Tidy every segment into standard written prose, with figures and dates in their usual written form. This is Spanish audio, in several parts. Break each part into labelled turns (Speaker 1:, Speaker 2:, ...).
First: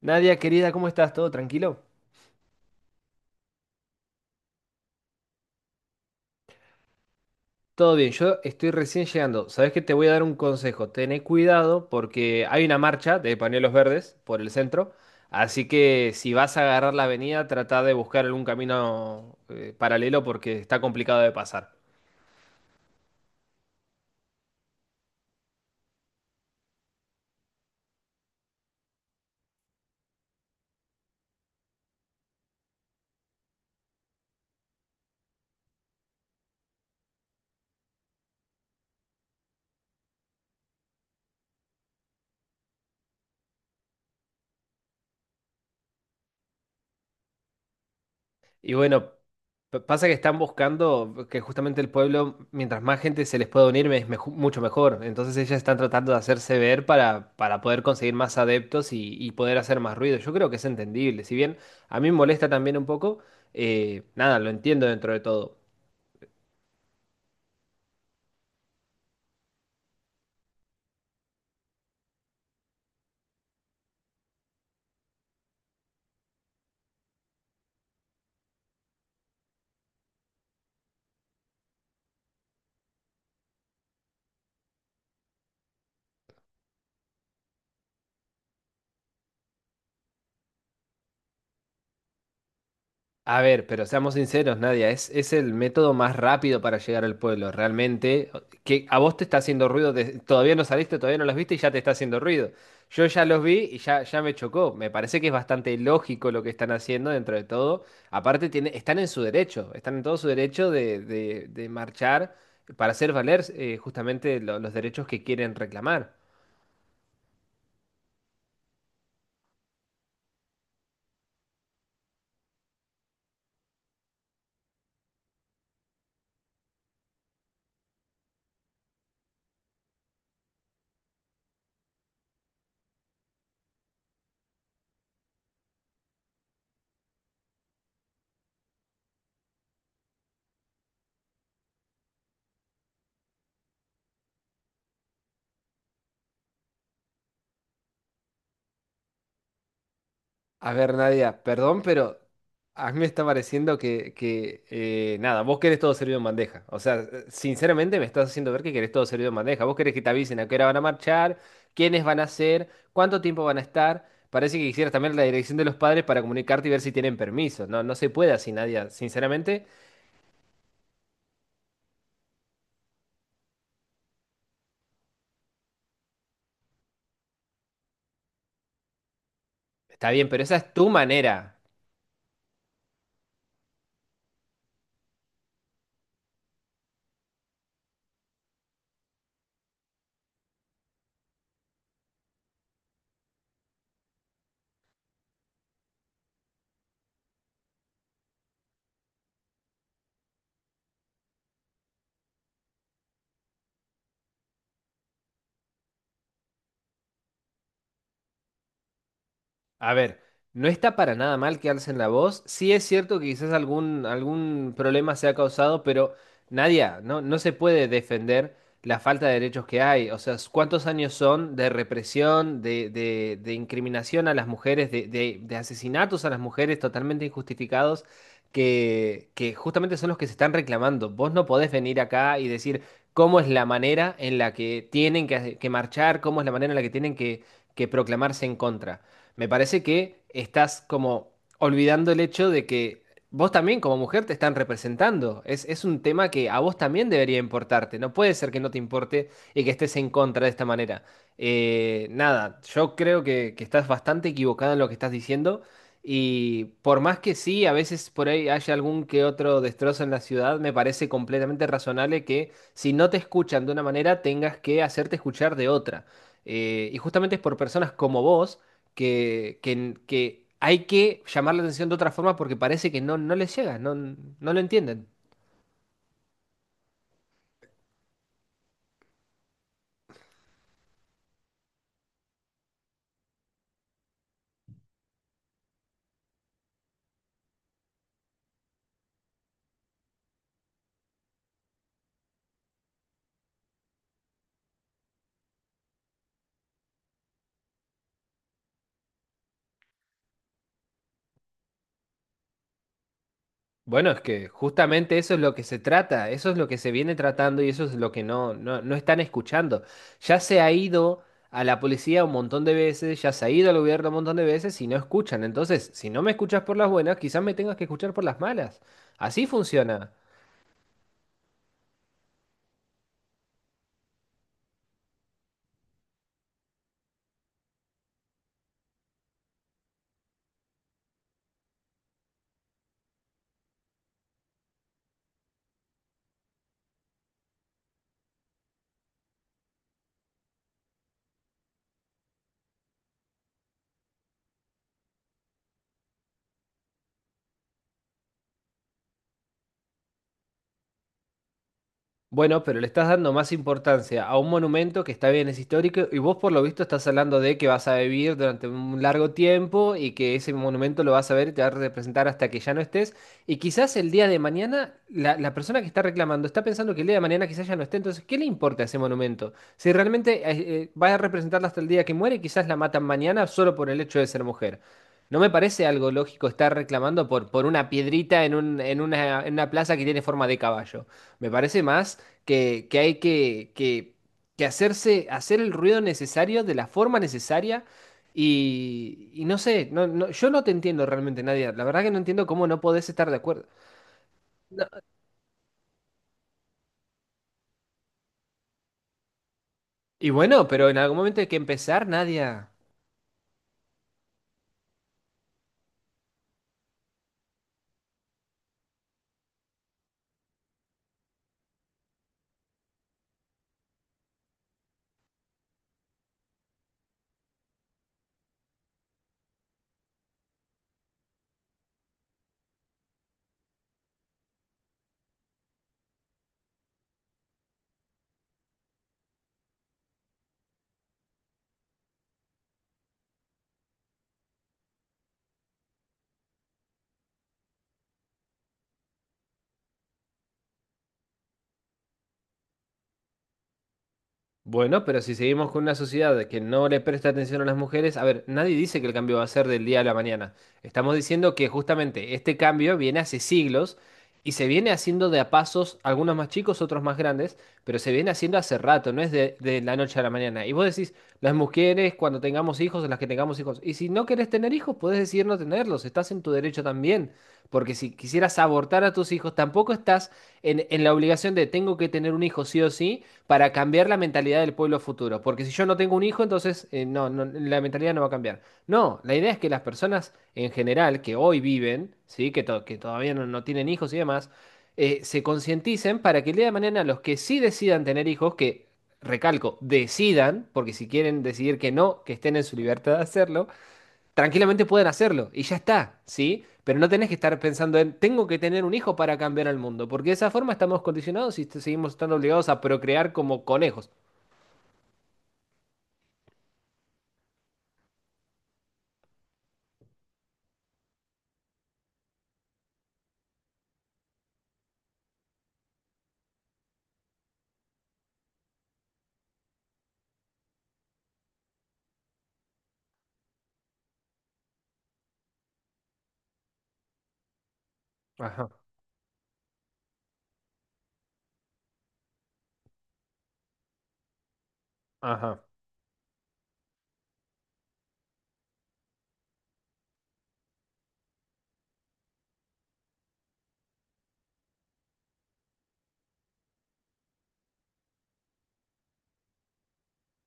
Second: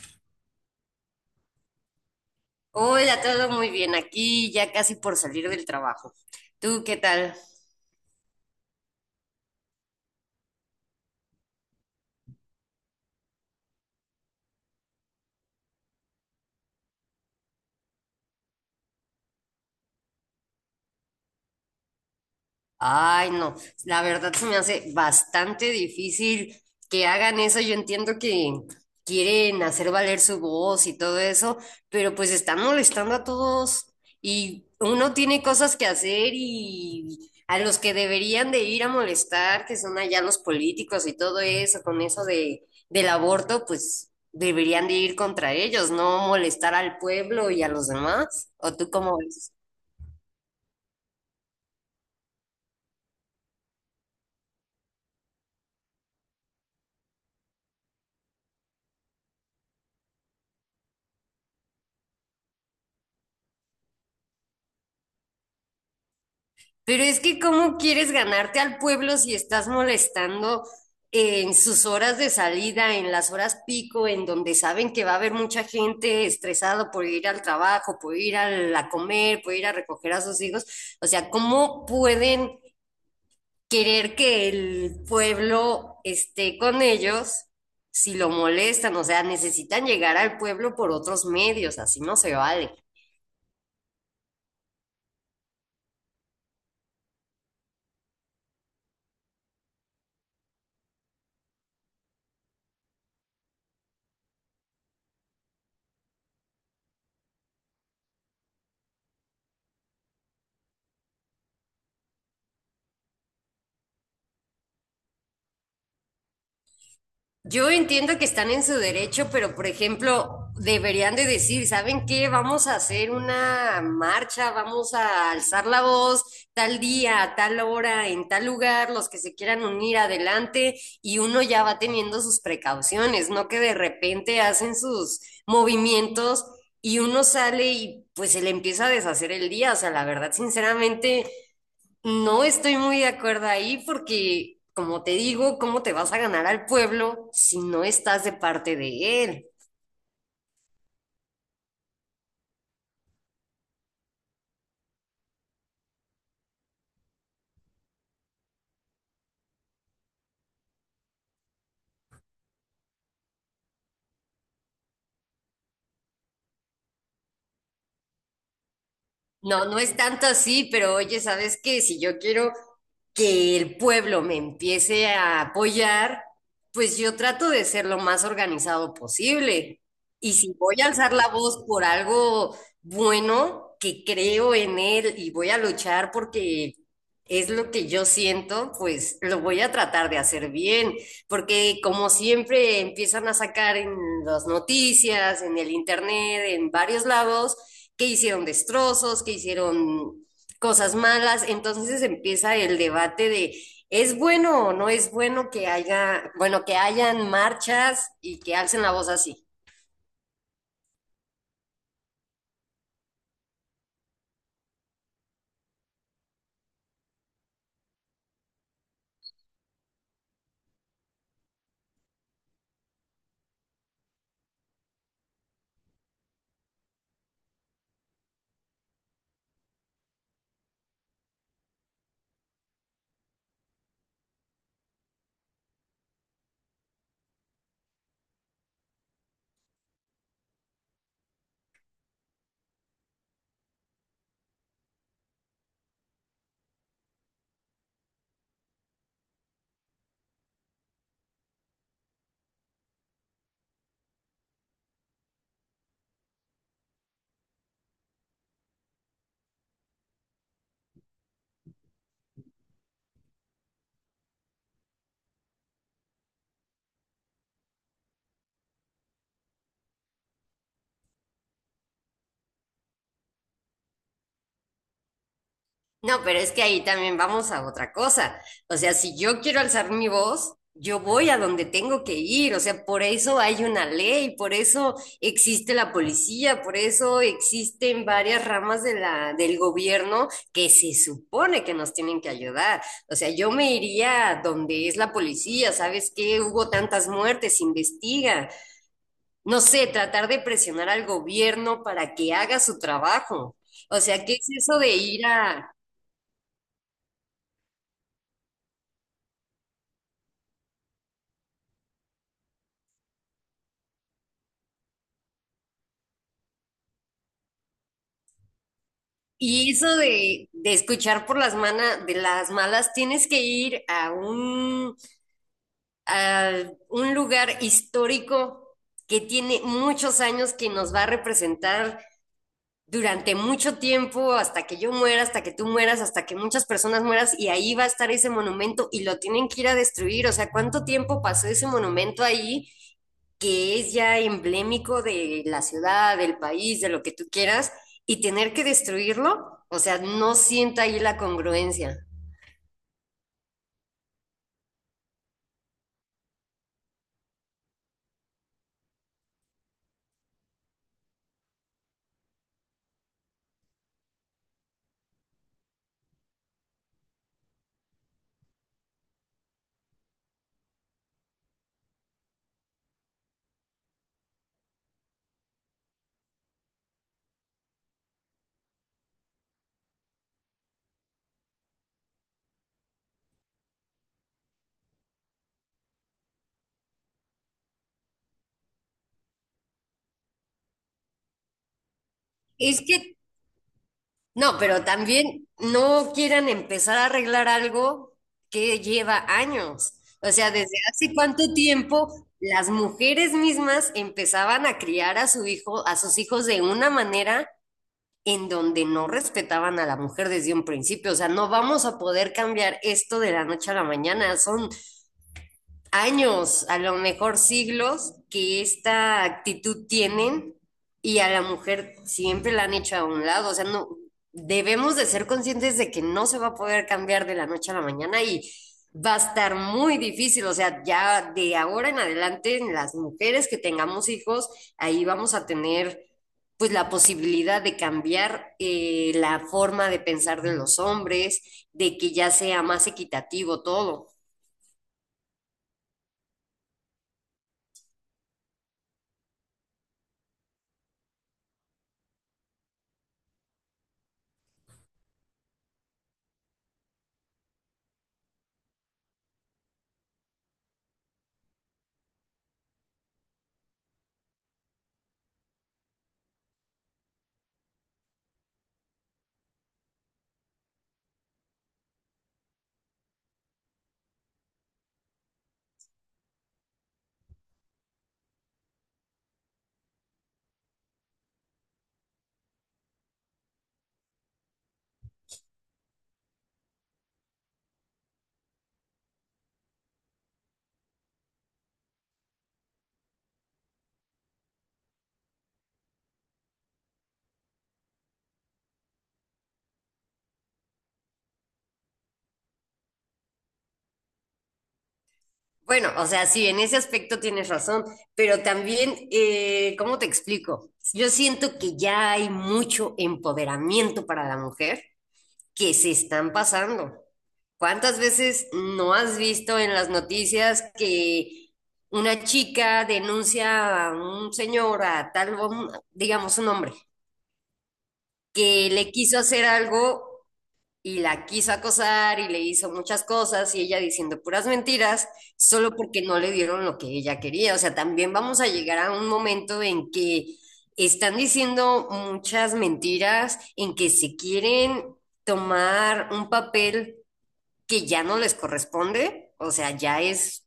Speaker 1: Nadia, querida, ¿cómo estás? ¿Todo tranquilo?
Speaker 2: Hola, todo muy bien aquí, ya casi por salir del trabajo. ¿Tú qué tal?
Speaker 1: Todo bien, yo estoy recién llegando. Sabes que te voy a dar un consejo. Tené cuidado porque hay una marcha de pañuelos verdes por el centro. Así que si vas a agarrar la avenida, trata de buscar algún camino paralelo porque está complicado de pasar.
Speaker 2: Ay, no, la verdad se me hace bastante difícil que hagan eso. Yo entiendo que quieren hacer valer su voz y todo eso, pero pues están molestando a todos y uno tiene cosas que hacer y a los que deberían de ir a molestar, que son allá los políticos y todo eso, con eso de, del aborto, pues deberían de ir contra ellos, no molestar al pueblo y a los demás.
Speaker 1: Y
Speaker 2: ¿O tú
Speaker 1: bueno,
Speaker 2: cómo ves?
Speaker 1: pasa que están buscando que justamente el pueblo, mientras más gente se les pueda unir, es mucho mejor. Entonces ellas están tratando de hacerse ver para poder conseguir más adeptos y poder hacer más ruido. Yo creo que es entendible. Si bien a mí me molesta también un poco, nada, lo entiendo dentro de todo.
Speaker 2: Pero es que ¿cómo quieres ganarte al pueblo si estás molestando en sus horas de salida, en las horas pico, en donde saben que va a haber mucha gente estresada por ir al trabajo, por ir a comer, por ir a recoger a sus hijos? O sea, ¿cómo pueden querer que el pueblo esté con ellos si lo molestan? O sea, necesitan llegar al pueblo por otros medios, así no se vale.
Speaker 1: A ver, pero seamos sinceros, Nadia, es el método más rápido para llegar al pueblo, realmente. Que a vos te está haciendo ruido, todavía no saliste, todavía no los viste y ya te está haciendo ruido. Yo ya los vi ya me chocó. Me parece que es bastante lógico lo que están haciendo dentro de todo. Aparte, están en su derecho, están en todo su derecho de marchar para hacer valer justamente los derechos que quieren reclamar.
Speaker 2: Yo entiendo que están en su derecho, pero por ejemplo, deberían de decir, ¿saben qué? Vamos a hacer una marcha, vamos a alzar la voz tal día, a tal hora, en tal lugar, los que se quieran unir adelante y uno ya va teniendo sus precauciones, no que de repente hacen sus movimientos y uno sale y pues se le empieza a deshacer el día. O sea, la verdad, sinceramente, no estoy muy de acuerdo ahí porque, como te digo, ¿cómo te vas a ganar al pueblo si no estás de parte de él?
Speaker 1: A ver, Nadia, perdón, pero a mí me está pareciendo que nada, vos querés todo servido en bandeja. O sea, sinceramente me estás haciendo ver que querés todo servido en bandeja. Vos querés que te avisen a qué hora van a marchar, quiénes van a ser, cuánto tiempo van a estar. Parece que quisieras también la dirección de los padres para comunicarte y ver si tienen permiso. No, no se puede así, Nadia.
Speaker 2: No,
Speaker 1: Sinceramente,
Speaker 2: no es tanto así, pero oye, ¿sabes qué? Si yo quiero que el pueblo me empiece a apoyar, pues yo trato de ser lo más organizado posible.
Speaker 1: está bien,
Speaker 2: Y
Speaker 1: pero
Speaker 2: si
Speaker 1: esa es
Speaker 2: voy a
Speaker 1: tu
Speaker 2: alzar la
Speaker 1: manera.
Speaker 2: voz por algo bueno, que creo en él y voy a luchar porque es lo que yo siento, pues lo voy a tratar de hacer bien, porque como siempre empiezan a sacar en las noticias, en el internet, en varios lados que hicieron destrozos, que hicieron cosas malas. Entonces empieza el debate de ¿es bueno o no es bueno que haya, bueno, que hayan marchas y que alcen la voz así?
Speaker 1: A ver, no está para nada mal que alcen la voz. Sí es cierto que quizás algún problema se ha causado, pero Nadia, no, no se puede defender la falta de derechos que hay. O sea, ¿cuántos años son de represión, de incriminación a las mujeres, de asesinatos a las mujeres totalmente injustificados? Que justamente son los que se están reclamando. Vos no podés venir acá y decir cómo es la manera en la que tienen que marchar, cómo es la manera en la que tienen que proclamarse en contra. Me parece que estás como olvidando el hecho de que vos también como mujer te están representando. Es un tema que a vos también debería importarte. No puede ser que no te importe y que estés en contra de esta manera. Nada, yo creo que estás bastante equivocada en lo que estás diciendo. Y por más que sí, a veces por ahí haya algún que otro destrozo en la ciudad, me parece completamente razonable que si no te escuchan de una manera, tengas que hacerte escuchar de otra. Y justamente es por personas como vos que, que hay que llamar la atención de otra forma porque parece que no, no les llega, no, no lo entienden.
Speaker 2: No, pero es que ahí también vamos a otra cosa. O sea, si yo quiero alzar mi voz, yo voy a donde tengo que ir. O sea, por eso hay una ley, por eso existe la policía, por eso existen varias ramas de la, del gobierno que se supone que nos tienen que ayudar. O sea, yo me iría donde es la policía. ¿Sabes qué? Hubo tantas muertes, investiga. No sé, tratar de presionar al gobierno para que haga su trabajo. O
Speaker 1: Bueno, es
Speaker 2: sea, ¿qué es
Speaker 1: que
Speaker 2: eso de
Speaker 1: justamente
Speaker 2: ir
Speaker 1: eso es lo que
Speaker 2: a?
Speaker 1: se trata, eso es lo que se viene tratando y eso es lo que no, no están escuchando. Ya se ha ido a la policía un montón de veces, ya se ha ido al gobierno un montón de veces y no escuchan. Entonces, si no me escuchas por las buenas, quizás me tengas que escuchar por las malas. Así
Speaker 2: Y eso
Speaker 1: funciona.
Speaker 2: de escuchar por las manas, de las malas, tienes que ir a un lugar histórico que tiene muchos años que nos va a representar durante mucho tiempo, hasta que yo muera, hasta que tú mueras, hasta que muchas personas mueras, y ahí va a estar ese monumento y lo tienen que ir a destruir. O sea, ¿cuánto tiempo pasó ese monumento ahí? Que es ya emblemático de la ciudad, del país, de lo que tú quieras, y tener que destruirlo, o sea, no sienta ahí la congruencia.
Speaker 1: Bueno, pero le estás dando más importancia a un monumento que está bien, es histórico, y vos por lo visto estás hablando de que vas a vivir durante un largo tiempo y que ese monumento lo vas a ver y te va a representar hasta que ya no estés. Y quizás el día de mañana la persona que está reclamando está pensando que el día de mañana quizás ya no esté, entonces, ¿qué le importa ese monumento? Si realmente va a representarla hasta el día que muere, y quizás la matan mañana solo por el hecho de ser mujer. No me parece algo lógico estar reclamando por una piedrita en en una plaza que tiene forma de caballo. Me parece más que hay que hacerse, hacer el ruido necesario de la forma necesaria. Y no sé, no, no, yo no te entiendo realmente, Nadia. La verdad que no entiendo cómo no
Speaker 2: Es
Speaker 1: podés
Speaker 2: que,
Speaker 1: estar de acuerdo.
Speaker 2: no, pero
Speaker 1: No,
Speaker 2: también no quieran empezar a arreglar algo que lleva años.
Speaker 1: y
Speaker 2: O sea,
Speaker 1: bueno,
Speaker 2: desde
Speaker 1: pero en
Speaker 2: hace
Speaker 1: algún momento hay
Speaker 2: cuánto
Speaker 1: que empezar,
Speaker 2: tiempo
Speaker 1: Nadia.
Speaker 2: las mujeres mismas empezaban a criar a su hijo, a sus hijos de una manera en donde no respetaban a la mujer desde un principio. O sea, no vamos a poder cambiar esto de la noche a la mañana. Son años, a lo mejor siglos, que esta actitud tienen y a la mujer siempre la han hecho a un lado. O sea, no, debemos de ser conscientes de que no se va a poder cambiar de la noche a la mañana y va a estar muy difícil. O sea, ya de ahora en adelante, las mujeres que tengamos hijos, ahí vamos a tener pues la posibilidad de cambiar la forma de pensar de los hombres, de que ya sea más equitativo todo.
Speaker 1: Bueno, pero si seguimos con una sociedad que no le presta atención a las mujeres, a ver, nadie dice que el cambio va a ser del día a la mañana. Estamos diciendo que justamente este cambio viene hace siglos y se viene haciendo de a pasos, algunos más chicos, otros más grandes, pero se viene haciendo hace rato, no es de la noche a la mañana. Y vos decís, las mujeres cuando tengamos hijos, las que tengamos hijos, y si no querés tener hijos, podés decidir no tenerlos, estás en tu derecho también, porque si quisieras abortar a tus hijos, tampoco estás en la obligación de tengo que tener un hijo sí o sí para cambiar la mentalidad del pueblo futuro. Porque si yo no tengo un hijo, entonces no, no, la mentalidad no va a cambiar. No, la idea es que las personas en general que hoy viven, ¿sí? que, que todavía no, no tienen hijos y demás, se concienticen para que el día de mañana los que sí decidan tener hijos, que recalco, decidan, porque si quieren decidir que no, que estén en su libertad de hacerlo, tranquilamente pueden hacerlo y ya está, ¿sí? Pero no tenés que estar pensando en, tengo que tener un hijo para cambiar al mundo, porque de esa forma estamos condicionados y seguimos estando obligados a procrear como conejos.
Speaker 2: Bueno, o sea, sí, en ese aspecto tienes razón, pero también, ¿cómo te explico? Yo siento que ya hay mucho empoderamiento para la mujer que se están pasando. ¿Cuántas veces no has visto en las noticias que una chica denuncia a un señor, a tal, digamos un hombre,
Speaker 1: Ajá,
Speaker 2: que le quiso hacer algo y la quiso acosar y le hizo muchas cosas y ella diciendo puras mentiras
Speaker 1: ajá.
Speaker 2: solo porque no le dieron lo que ella quería? O sea, también vamos a llegar a un momento en que están diciendo muchas mentiras, en que se quieren tomar un papel que ya no les corresponde. O sea, ya es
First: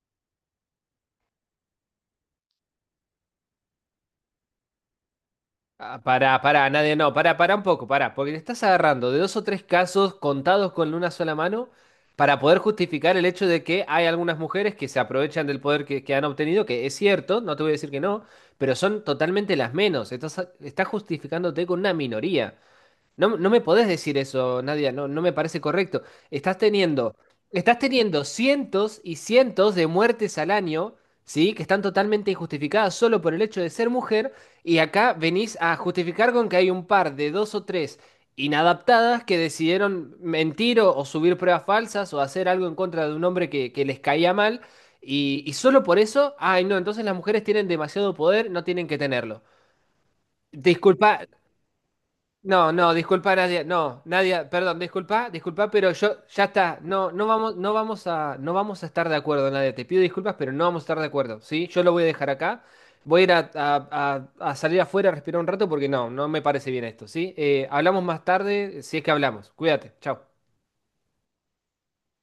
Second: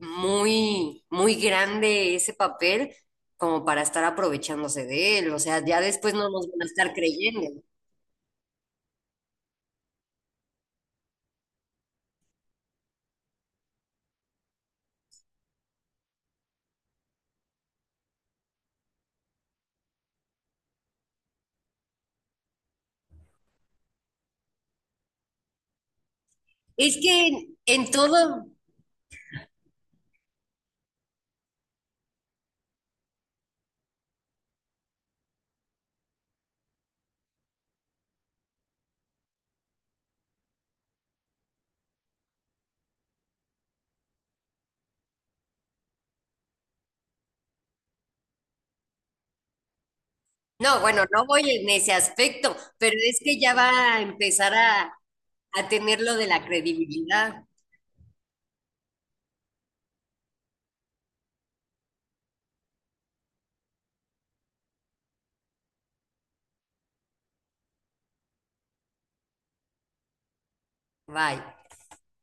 Speaker 2: muy, muy grande ese papel como para estar aprovechándose de él. O sea, ya
Speaker 1: Ah,
Speaker 2: después no
Speaker 1: pará,
Speaker 2: nos van a
Speaker 1: pará,
Speaker 2: estar
Speaker 1: nadie, no, pará, pará un
Speaker 2: creyendo.
Speaker 1: poco, pará, porque te estás agarrando de dos o tres casos contados con una sola mano para poder justificar el hecho de que hay algunas mujeres que se aprovechan del poder que han obtenido, que es cierto, no te voy a decir que no, pero son totalmente las menos. Estás, estás justificándote con una minoría. No, no me podés decir eso, Nadia, no, no me parece correcto. Estás
Speaker 2: Es que
Speaker 1: teniendo, estás
Speaker 2: en
Speaker 1: teniendo
Speaker 2: todo,
Speaker 1: cientos y cientos de muertes al año, ¿sí? Que están totalmente injustificadas solo por el hecho de ser mujer, y acá venís a justificar con que hay un par de dos o tres inadaptadas que decidieron mentir o subir pruebas falsas o hacer algo en contra de un hombre que les caía mal, y solo por eso, ay no, entonces las mujeres tienen demasiado poder, no tienen que tenerlo.
Speaker 2: no, bueno,
Speaker 1: Disculpa,
Speaker 2: no voy en ese aspecto,
Speaker 1: no, no,
Speaker 2: pero es
Speaker 1: disculpa
Speaker 2: que ya
Speaker 1: Nadia,
Speaker 2: va
Speaker 1: no,
Speaker 2: a
Speaker 1: Nadia,
Speaker 2: empezar
Speaker 1: perdón, disculpa,
Speaker 2: a
Speaker 1: disculpa, pero
Speaker 2: tener lo
Speaker 1: yo
Speaker 2: de
Speaker 1: ya
Speaker 2: la
Speaker 1: está, no, no
Speaker 2: credibilidad.
Speaker 1: vamos, no vamos a, no vamos a estar de acuerdo, Nadia, te pido disculpas, pero no vamos a estar de acuerdo, ¿sí? Yo lo voy a dejar acá, voy a ir a, a salir afuera a respirar un rato porque no, no me parece bien esto, ¿sí? Hablamos más tarde, si es que hablamos, cuídate, chao.
Speaker 2: Bye.